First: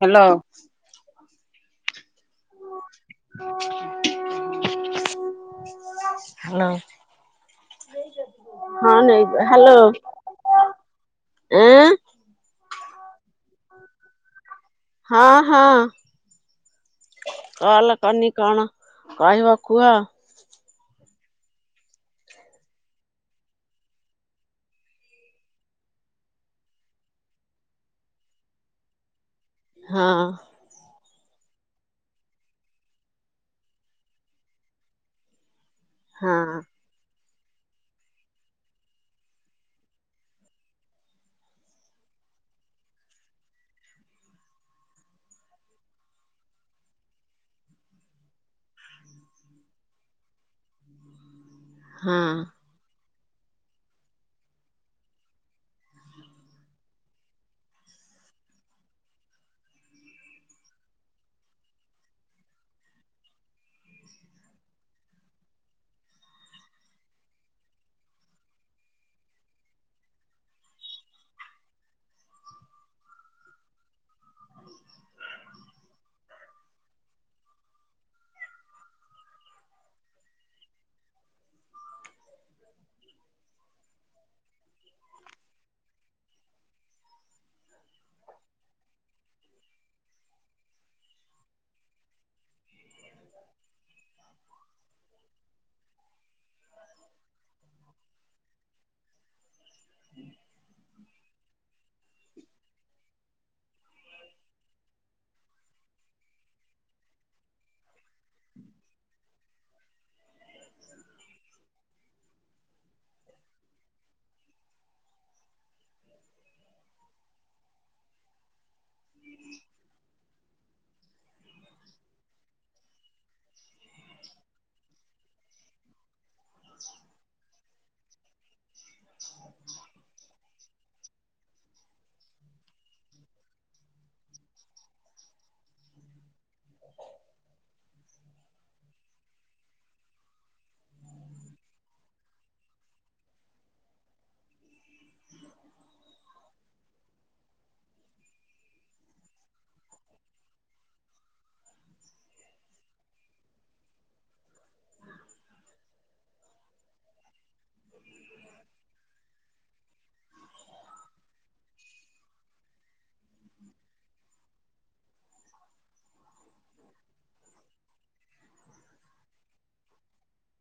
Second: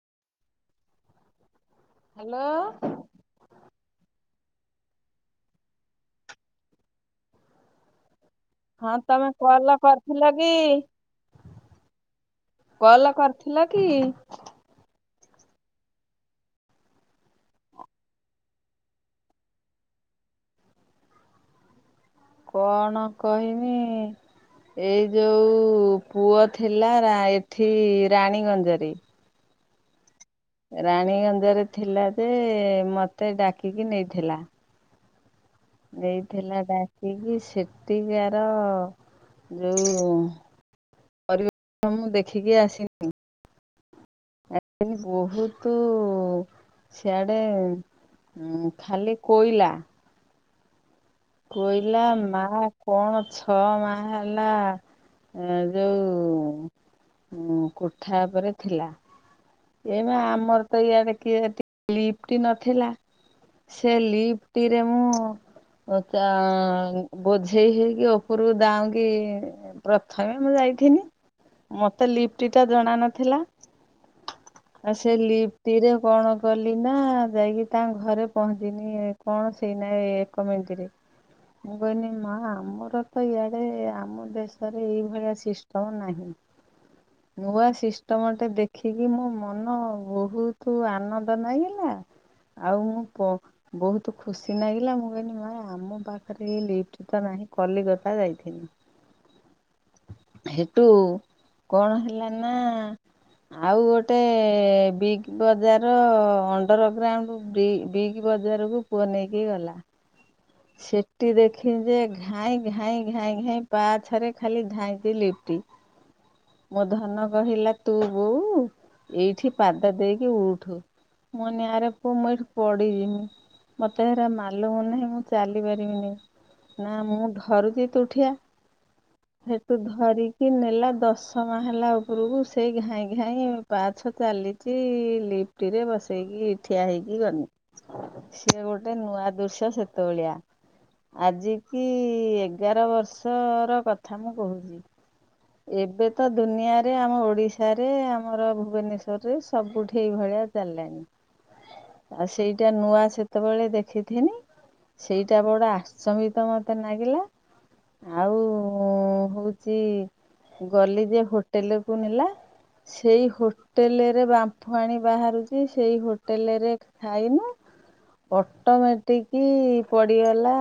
Hello, hello, hello, ହଁ ନେଇ ତମେ ହ୍ୟାଲୋ କଲ କରିଥିଲ କି ଏଁ କଲ କରି ଥିଲ କି? ହଁ ହଁ କଲ କନି କଣ କହିବ କୁହ। କଣ କହମି ଏଇ ଯୋଉ ପୁଅ ଥିଲା ଏଠି ରାଣୀଗଞ୍ଜରେ ହଁ, ରାଣୀଗଞ୍ଜରେ ଥିଲା ଯେ ମତେ ଡାକିକି ନେଇଥିଲା, ହଁ ଦେଇଥିଲା ଡାକିକି ସେଠିକାର ଯେଉଁ ପରିବେଶ ମୁଁ ଦେଖିକି ଆସିନି, ବହୁତ ସିଆଡେ ଖାଲି କୋଇଲା, କହିଲା ହଁ ମା କଣ, ଛଅ ମାହାଲା ଯୋଉ କୋଠା ଉପରେ ଥିଲା। ଏ ବା ଆମର ତ ଇଆଟ କିଏ ଲିପ୍ଟ ନଥିଲା ସେ ଲିପଟଟିରେ ମୁଁ ବୋଝେଇ ହେଇକି ଉପରକୁ ଦାଉଁକିି ପ୍ରଥମେ ମୁଁ ଯାଇଥିନି ମତେ ଲିପ୍ଟ ଟା ଜଣା ନଥିଲା ଆଉ ସେ ଲିପ୍ଟିରେ କଣ କଲି ନା ଯାଇକି ତାଙ୍କ ଘରେ ପହଞ୍ଚିନି କଣ ସେଇନାହି ଏକ ମିନିଟରେ ମୁଁ କହିଲି ମା ଆମର ତ ଇଆଡେ ଆମ ଦେଶରେ ଏଇଭଳିଆ ସିଷ୍ଟମ ନାହିଁ ନୂଆ ସିଷ୍ଟମଟେ ଦେଖିକି ମୋ ମନ ବହୁତ ଆନନ୍ଦ ଲାଗିଲା ଆଉ ମୁଁ ବହୁତ ଖୁସି ନାଗିଲା ମୁଁ କହନି ମା ଆମ ପାଖରେ ଏଇ ଲିଫ୍ଟ ତ ନାହିଁ କଲିକତା ଯାଇଥିନି ହେଠୁ କଣ ହେଲା ନା ଆଉ ଗୋଟେ ଗୋଟେ ବିଗ୍ ବଜାର ଅଣ୍ଡର ଗ୍ରାଉଣ୍ଡ ବିଗ ବଜାରକୁ ପୁଅ ନେଇକି ଗଲା, ସେଠି ଦେଖିଲି ଯେ ଘାଇଁ ଘାଇ ଘାଇ ଘାଇଁ ପାହାଛରେ ଖାଲି ଧାଇଁଛି ଲିପଟି ମୋ ଧନ କହିଲା ତୁ ବୋଉ ଏଇଠି ପାଦ ଦେଇକି ଉଠୁ ମନିଆରେ ପୁଅ ମୁଁ ଏଇଠି ପଡିଜିମି ମତେ ହେରା ମାଲୁମ ନାହିଁ ଚାଲି ପାରିବିନି। ନା ମୁଁ ଢ଼ରୁଚି। ତୁ ଠିଆ ହେଠୁ ଧରିକି ନେଲା ଦଶ। ମା ହେଲା ଉପରକୁ ସେଇ ଘାଇଁ ଘାଇଁ ପାଛ ଚାଲିଛି ଲିଫ୍ଟରେ ବସେଇକି ଠିଆ ହେଇକି ଗନି ସିଏ ଗୋଟେ ନୂଆ ଦୃଶ୍ୟ ସେ ତୋଳିଆ ଆଜିିକି ଏଗାର ବର୍ଷର କଥା ମୁଁ କହୁଛି ଏବେ ତ ଦୁନିଆରେ ଆମ ଓଡିଶାରେ ଆମର ଭୁବନେଶ୍ଵରରେ ସବୁଠି ଏଇ ଭଳିଆ ଚାଲିଲାଣି ଆଉ ସେଇଟା ନୂଆ ସେତେବେଳେ ଦେଖିଥିନି। ସେଇଟା ବଡ ଆଶ୍ଚମ୍ବିତ ମତେ ନାଗିଲା। ଆଉ ଉଁ ହଉ ଚି ଗଲି ଯେ ହୋଟେଲକୁ ନେଲା ସେଇ ହୋଟେଲରେ ବାମ୍ଫୁ ଆଣି ବାହାରୁଛି ସେଇ ହୋଟେଲରେ ଖାଇନୁ ଅଟୋମେଟିକି ପଡିଗଲା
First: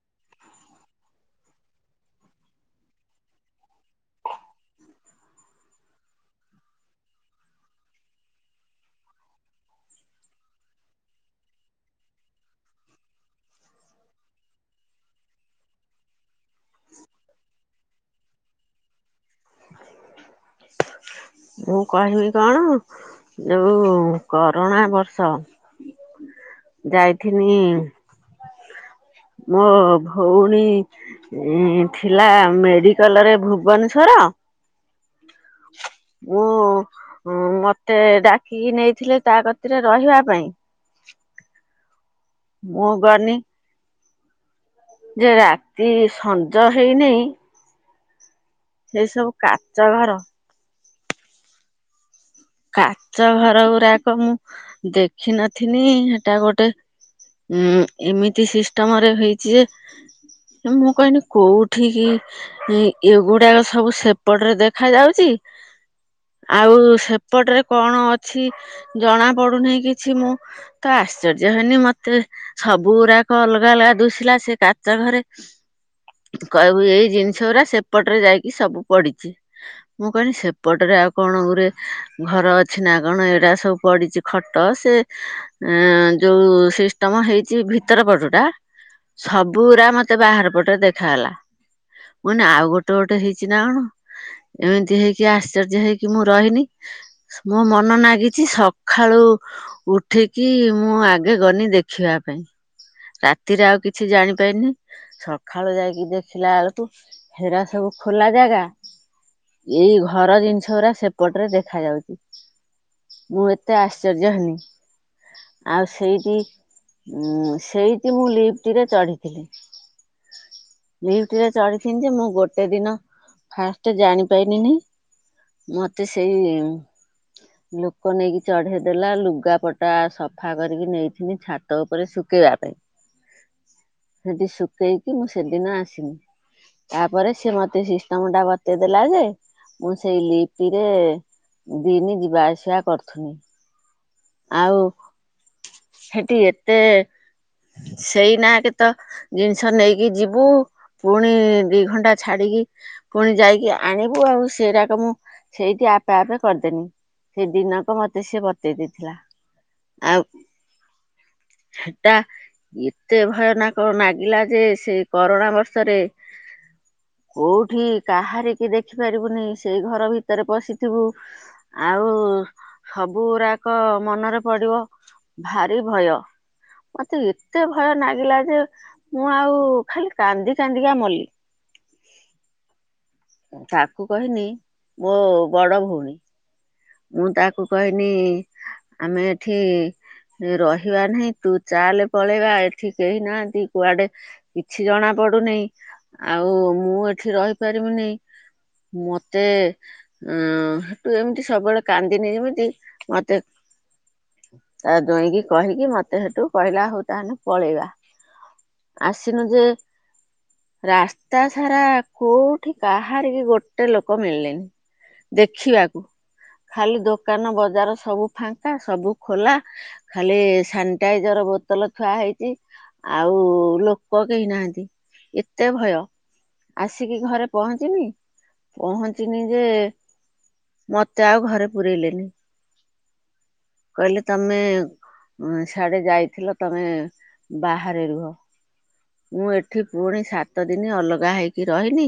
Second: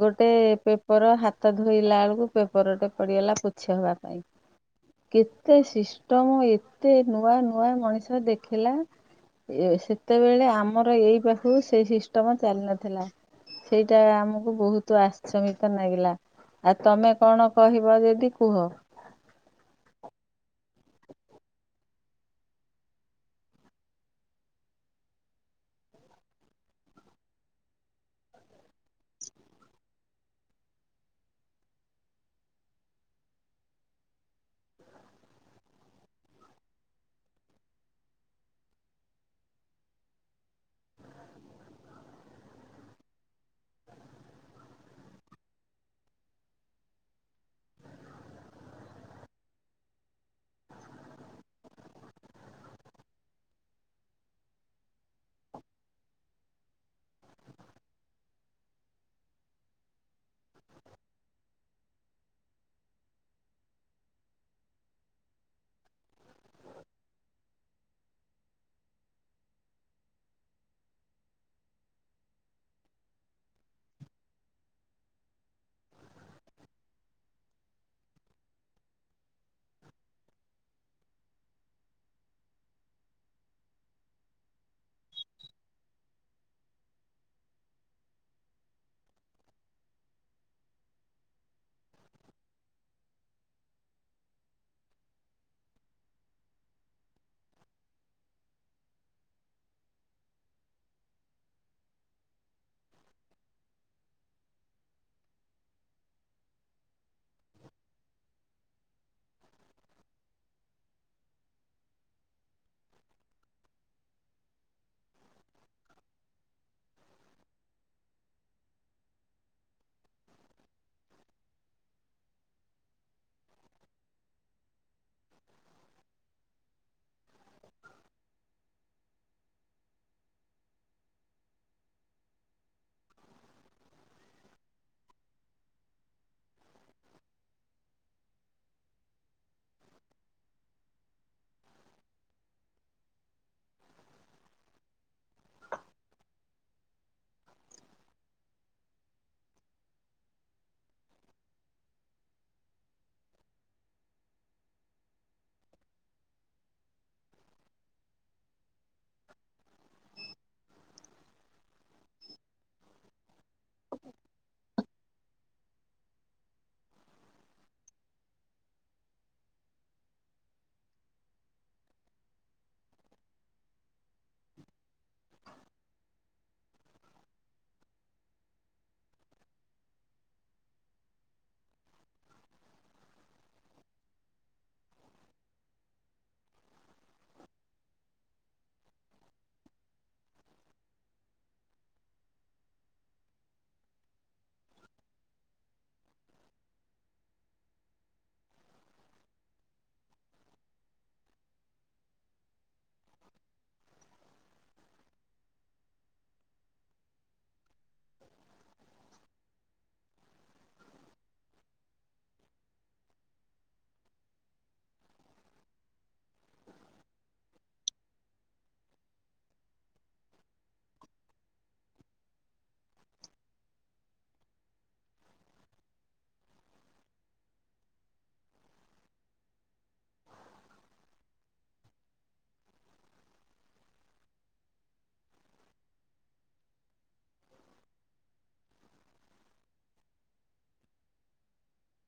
ଗୋଟେ ପେପର ହାତ ଧୋଇଲା ଆଳକୁ ପେପରଟେ ପଡିଗଲା ପୋଛି ହେବା ପାଇଁ କେତେ ସିଷ୍ଟମ ଏତେ ନୂଆ ନୂଆ ମଣିଷ ଦେଖିଲା ସେତେବେଳେ ଆମର ଏଇ ପାଖକୁ ସେ ସିଷ୍ଟମ ଚାଲି ନଥିଲା। ସେଇଟା ଆମକୁ ବହୁତ ଆଶ୍ଚମ୍ବିତ ନାଗିଲା ଆଉ ତମେ କଣ କହିବ ଯଦି କୁହ? ମୁଁ କହିବି କଣ ଯୋଉ କରୋଣା ବର୍ଷ ଯାଇଥିନି ମୋ ଭଉଣୀ ଇ ଥିଲା ମେଡିକାଲରେ ଭୁବନେଶ୍ଵର ମୁଁ ମତେ ଡାକିକି ନେଇଥିଲେ ତା କତିରେ ରହିବା ପାଇଁ। ମୁଁ ଗନି ଯେ ରାତି ସଞ୍ଜ ହେଇନେଇଁ ଏଇ ସବୁ କାଚ ଘର। କାଚ ଘର ଗୁରାକ ମୁଁ ଦେଖିନଥିନି ହେଟା ଗୋଟେ ଉଁ ଏମିତି ସିଷ୍ଟମରେ ହେଇଛି ଯେ, ମୁଁ କହନି କୋଉଠି କି ଏଗୁଡାକ ସବୁ ସେପଟରେ ଦେଖା ଯାଉଛି। ଆଉ ସେ ସେପଟରେ କଣ ଅଛି ଜଣା ପଡୁନାହିଁ କିଛି ମୁଁ ତ ଆଶ୍ଚର୍ଯ୍ୟ ହେନି ମତେ ସବୁ ଗୁଡାକ ଅଲଗା ଅଲଗା ଦୁଶିଲା ସେ କାଚ ଘରେ କହିବୁ ଏଇ ଜିନିଷ ଗୁରା ସେପଟରେ ଯାଇକି ସବୁ ପଡିଛି। ମୁଁ କହିଲି ସେପଟରେ ଆଉ କଣ ଗୁରେ ଘର ଅଛି ନା କଣ ଏଇଟା ସବୁ ପଡିଛି ଖଟ ସେ ଯୋଉ ସିଷ୍ଟମ ହେଇଛି, ଭିତର ପଟୁ ଟା ସବୁୁରା ମତେ ବାହାର ପଟେ ଦେଖାଗଲା ମୁଁନି ଆଉ ଗୋଟେ ଗୋଟେ ହେଇଛି ନା କଣ? ଏମିତି ହେଇକି ଆଶ୍ଚର୍ଯ୍ୟ ହେଇକି ମୁଁ ରହିନି। ମୋ ମନ ନାଗିଛି ସକାଳୁ ଉଠିକି ମୁଁ ଆଗେ ଗନି ଦେଖିବା ପାଇଁ ରାତିରେ ଆଉ କିଛି ଜାଣିପାରିନି ସକାଳୁ ଯାଇକି ଦେଖିଲା ବେଳକୁ ହେରା ସବୁ ଖୋଲା ଜାଗା ଏଇ ଘର ଜିନିଷ ଗୁରା ସେପଟରେ ଦେଖ ଖାଯାଉଛି ମୁଁ ଏତେ ଆଶ୍ଚର୍ଯ୍ୟ ହେନି ଆଉ ସେଇଟି ସେଇଟି ମୁଁ ଲିଫଟ୍ ରେ ଚଢ଼ିଥିଲି ଲିଫଟ୍ ରେ ଚଢ଼ିଥିନି ଯେ ମୁଁ ଗୋଟେ ଦିନ ଫାଷ୍ଟ ଜାଣିପାଇଲିନି ମତେ ସେଇ ଲୋକ ନେଇକି ଚଢେଇ ଦେଲା ଲୁଗାପଟା ସଫା କରିକି ନେଇଥିନି, ଛାତ ଉପରେ ଶୁଖେଇବା ପାଇଁ ସେଠି ଶୁଖେଇକି ମୁଁ, ସେଦିନ ଆସିନି ତାପରେ ସେ ମତେ ସିଷ୍ଟମ ଟା ବତେଇଦେଲା ଯେ ମୁଁ ସେଇ ଲିଫ୍ଟ ରେ ଦିନି ଯିବା ଆସିବା କରୁଥୁନି ଆଉ ସେଠି ଏତେ ସେଇନା କେ ତ ଜିନିଷ ନେଇକି ଯିବୁ ପୁଣି ଦି ଘଣ୍ଟା ଛାଡିକି ପୁଣି ଯାଇକି ଆଣିବୁ ଆଉ ସେଇରାକ ମୁଁ ସେଇଠି ଆ ପେ ଆପେ କରିଦେନି ସେ ଦିନକ ମତେ ସିଏ ବତେଇ ଦେଇଥିଲା। ଆଉ ହେଟା ଏତେ ଭୟାନକ ନାଗିଲା ଯେ ସେ କରୋନା ବର୍ଷରେ କୋଉଠି କାହାରି କିି ଦେଖିପାରିବୁନି ସେଇ ଘର ଭିତରେ ପଶିଥିବୁ। ଆଉ ସବୁରାକ ମନରେ ପଡିବ ଭାରି ଭୟ। ମତେ ଏତେ ଭୟ ନାଗିଲା ଯେ ମୁଁ ଆଉ ଖାଲି କାନ୍ଦି କାନ୍ଦିକା ମଲି। ତାକୁ କହିନି ମୋ ବଡ ଭଉଣୀ ମୁଁ ତାକୁ କହନି ଆମେ ଏଠି ରହିବା ନାହିଁ ତୁ ଚାଲ ପଳେଇବା ଏଠି କେହି ନାହାଁନ୍ତି କୁଆଡେ କିଛି ଜଣା ପଡୁନେଇ ଆଉ ମୁଁ ଏଠି ରହିପାରିବିନେଇଁ ମତେ ଅଁ ହେଠୁ ଏମିତି ସବୁବେଳେ କାନ୍ଦିନି ଯେମିତି ମତେ ତା ଜୋଇଁକି କହିକି ମତେ ସେଠୁ କହିଲା ହଉ ତାହେଲେ ପଳେଇବା ଆସିନୁ ଯେ ରାସ୍ତା ସାରା କୋଉଠି କାହାରି ବି ଗୋଟେ ଲୋକ ମିଳିଲେନି ଦେଖିବାକୁ। ଖାଲି ଦୋକାନ ବଜାର ସବୁ ଫାଙ୍କା ସବୁ ଖୋଲା ଖାଲି ସାନିଟାଇଜର ବୋତଲ ଥୁଆ ହେଇଛି ଆଉ ଲୋକ କେହି ନାହାନ୍ତି, ଏତେ ଭୟ ଆସିକି ଘରେ ପହଞ୍ଚିନି। ପହଞ୍ଚିନି ଯେ ମତେ ଆଉ ଘରେ ପୁରେଇଲେନି। କହିଲେ ତମେ ଏ ସିଆଡେ ଯାଇଥିଲ ତମେ ବାହାରେ ରୁହ। ମୁଁ ଏଠି ପୁଣି ସାତ ଦିନ ଅଲଗା ହେଇକି ରହିନି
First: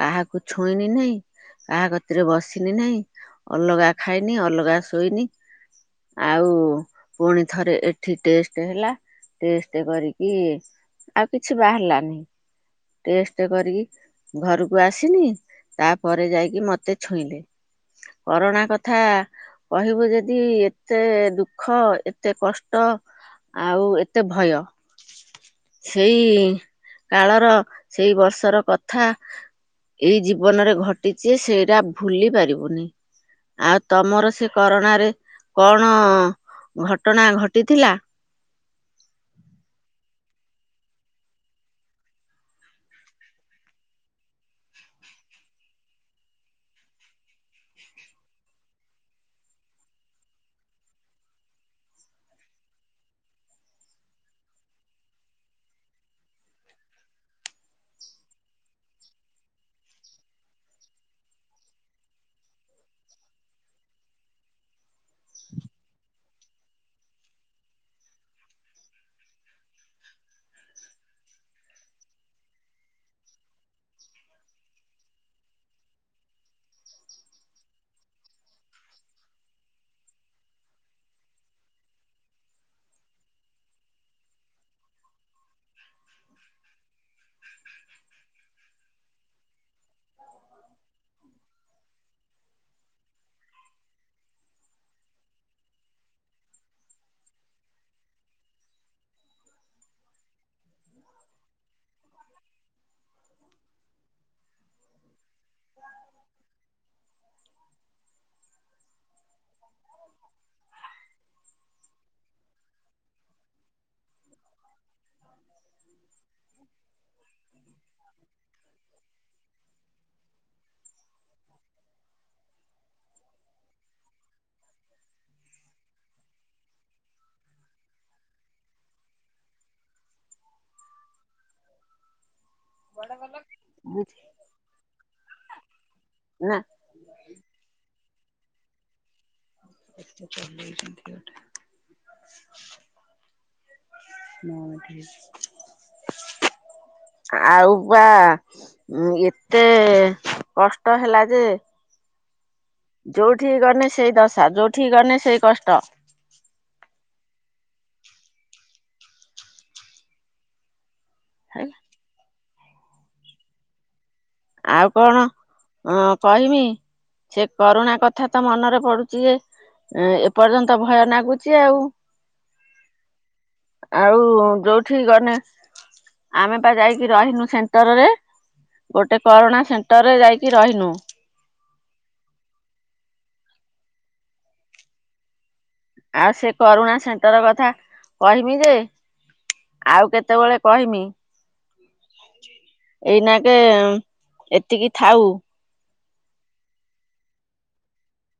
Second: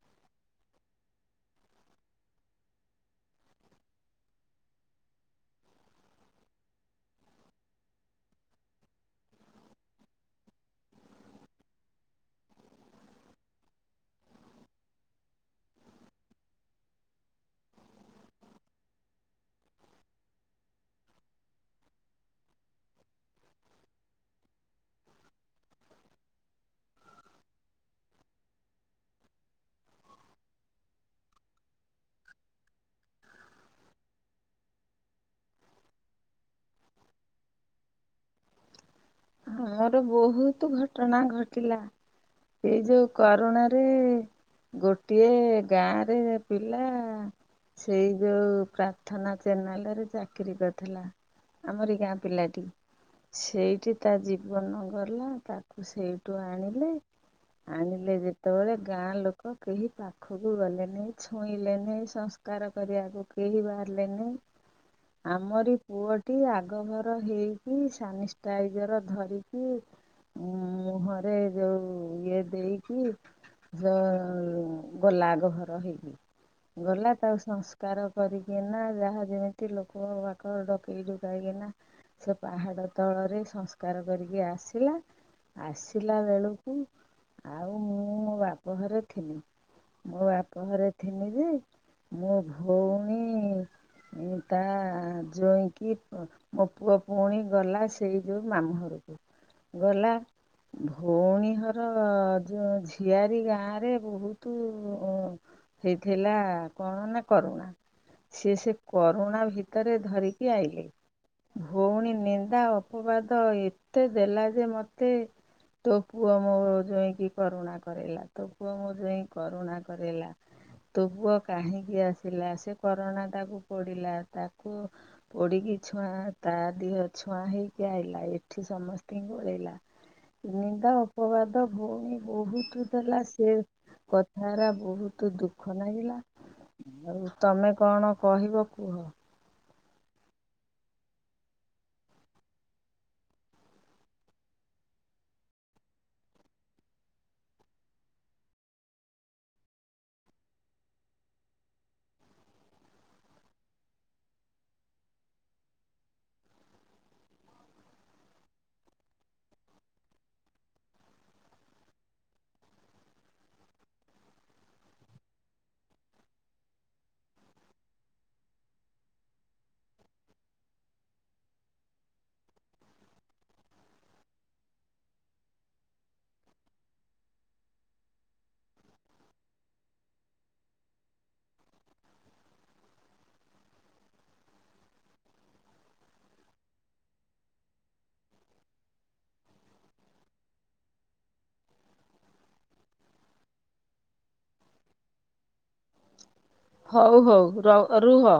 କାହାକୁ ଛୁଇନି ନାହିଁ, କାହା କତିରେ ବସିନି ନାହିଁ, ଅଲଗା ଖାଇନି, ଅଲଗା ଶୋଇନି, ଆଉ ପୁଣି ଥରେ ଏଠି ଟେଷ୍ଟ ହେଲା ଟେଷ୍ଟ କରିକି ଆଉ କିଛି ବାହାରିଲାନି ଟେଷ୍ଟ କରିକି ଘରକୁ ଆସିନି ତାପରେ ଯାଇକି ମତେ ଛୁଇଁଲେ କରୋଣା କଥା କହିବୁ ଯଦି ଏତେ ଦୁଃଖ, ଏତେ କଷ୍ଟ, ଆଉ ଏତେ ଭୟ। ସେଇ କାଳର ସେଇ ବର୍ଷର କଥା ଏଇ ଜୀବନରେ ଘଟିଛି ସେଇଟା ଭୁଲି ପାରିବୁନି। ଆଉ ତମର ସେ କରୋନାରେ କଣ ଘଟଣା ଘଟିଥିଲା? ଆମର ବହୁତ ଘଟଣା ଘଟିଲା। ଏଇ ଯୋଉ କରୋଣାରେ ଗୋଟିଏ ଗାଁରେ ପିଲା ସେଇ ଯୋଉ ପ୍ରାର୍ଥନା ଚ୍ୟାନେଲରେ ଚାକିରୀ କରିଥିଲା। ଆମରି ଗାଁ ପିଲାଟି ସେଇଠି ତା ଜୀବନ ଗଲା ତାକୁ ସେଇଠୁ ଆଣିଲେ ଆଣିଲେ ଯେତେବେଳେ ଗାଁ ଲୋକ କେହି ପାଖକୁ ଗଲେନାହିଁ ଛୁଇଁଲେ ନାହି ସଂସ୍କାର କରିବାକୁ କେହି ବାହାରିଲେ ନାହିଁ ଆମରି ପୁଅଟି ଆଗଭର ହେଇକି ସାନିଷ୍ଟାଇଜ୍ ନିଜର ଧରିକି ମୁହଁରେ ଯୋଉ ଇଏ ଦେଇକି ଯଅ ଗଲା ଆଗଭର ହେଇକି ଗଲା ତାକୁ ସଂସ୍କାର କରିକିନା ଯାହା ଯେମିତି ଲୋକ ବାକ ଡକେଇ ଡୁକାକିନା ସେ ପାହାଡ଼ ତଳରେ ସଂସ୍କାର କରିକି ଆସିଲା ଆସିଲା ବେଳକୁ ଆଉ ମୁଁ ମୋ ବାପଘରେ ଥିନି ମୋ ବାପ ଘରେ ଥିନି ଯେ ମୋ ଭଉଣୀ ତା ଜ୍ୱଇଁକି ମୋ ପୁଅ ପୁଣି ଗଲା ସେଇ ଯଉଁ ମାମୁଁ ଘରକୁ ଗଲା। ଭଉଣୀ ଘର ଯେଉଁ ଝିଆରୀ ଗାଁରେ ବହୁତୁ ଉଁ ହେଇଥିଲା କଣ ନା କରୁଣା, ସିଏ ସେ କରୁଣା ଭିତରେ ଧରିକି ଆଇଲେ ଭଉଣି ନିନ୍ଦା ଅପବାଦ ଏତେ ଦେଲା ଯେ ମୋତେ ତୋ ପୁଅ ମୋ ଜ୍ୱଇଁକି କରୁଣା କରେଇଲା ତୋ ପୁଅ ମୋ ଜଇଁ କରୁଣା କରେଇଲା। ତୋ ପୁଅ କାହିଁକି ଆସିଲା ସେ କରୁଣା ଟାକୁ ପୋଡ଼ିଲା ତାକୁ ପୋଡ଼ିକି ଛୁଆଁ ତା ଦେହ ଛୁଆଁ ହେଇ କିଏ ଆଇଲା ଏଠି ସମସ୍ତଙ୍କୁ କହିଲା ନିନ୍ଦା ଅପବାଦ ଭଉଣୀ ବହୁତ ଦେଲା ସେ କଥାରା ବହୁତ ଦୁଃଖ ନାଗିଲା। ନା ଆଉ ତମେ କଣ? କହିବ କୁହ। ଚଲେଇଛନ୍ତି ଗୋଟେ। ହଁ ହ ଆଉ ବା ଏତେ ଏ କଷ୍ଟ ହେଲା ଯେ ଯୋଉଠିକି ଗଲେ ସେଇ ଦଶା ଯୋଉଠି ଗଲେ ସେଇ କଷ୍ଟ ହେଲା ଆଉ କଣ କହମି ସେ କରୁଣା କଥା ତ ମନରେ ପଡୁଛି ଯେ ଏପର୍ଯ୍ୟନ୍ତ ଭୟ ନାଗୁଛି ଆଉ ଆଉ ଯୋଉଠି ଗଲେ ଆମେ ବା ଯାଇକି ରହିନୁ ସେଣ୍ଟରରେ ଗୋଟେ ଗୋଟେ କରୋନା ସେଣ୍ଟରରେ ଯାଇକି ରହିନୁ। ଆଉ ସେ କରୁଣା ସେଣ୍ଟର କଥା କହମି ଯେ ଆଉ କେତେବେଳେ କହମି [inaudible] ଏଇନା କେ ଏତିକି ଥାଉ ହଉ ହଉ ର ରୁହ।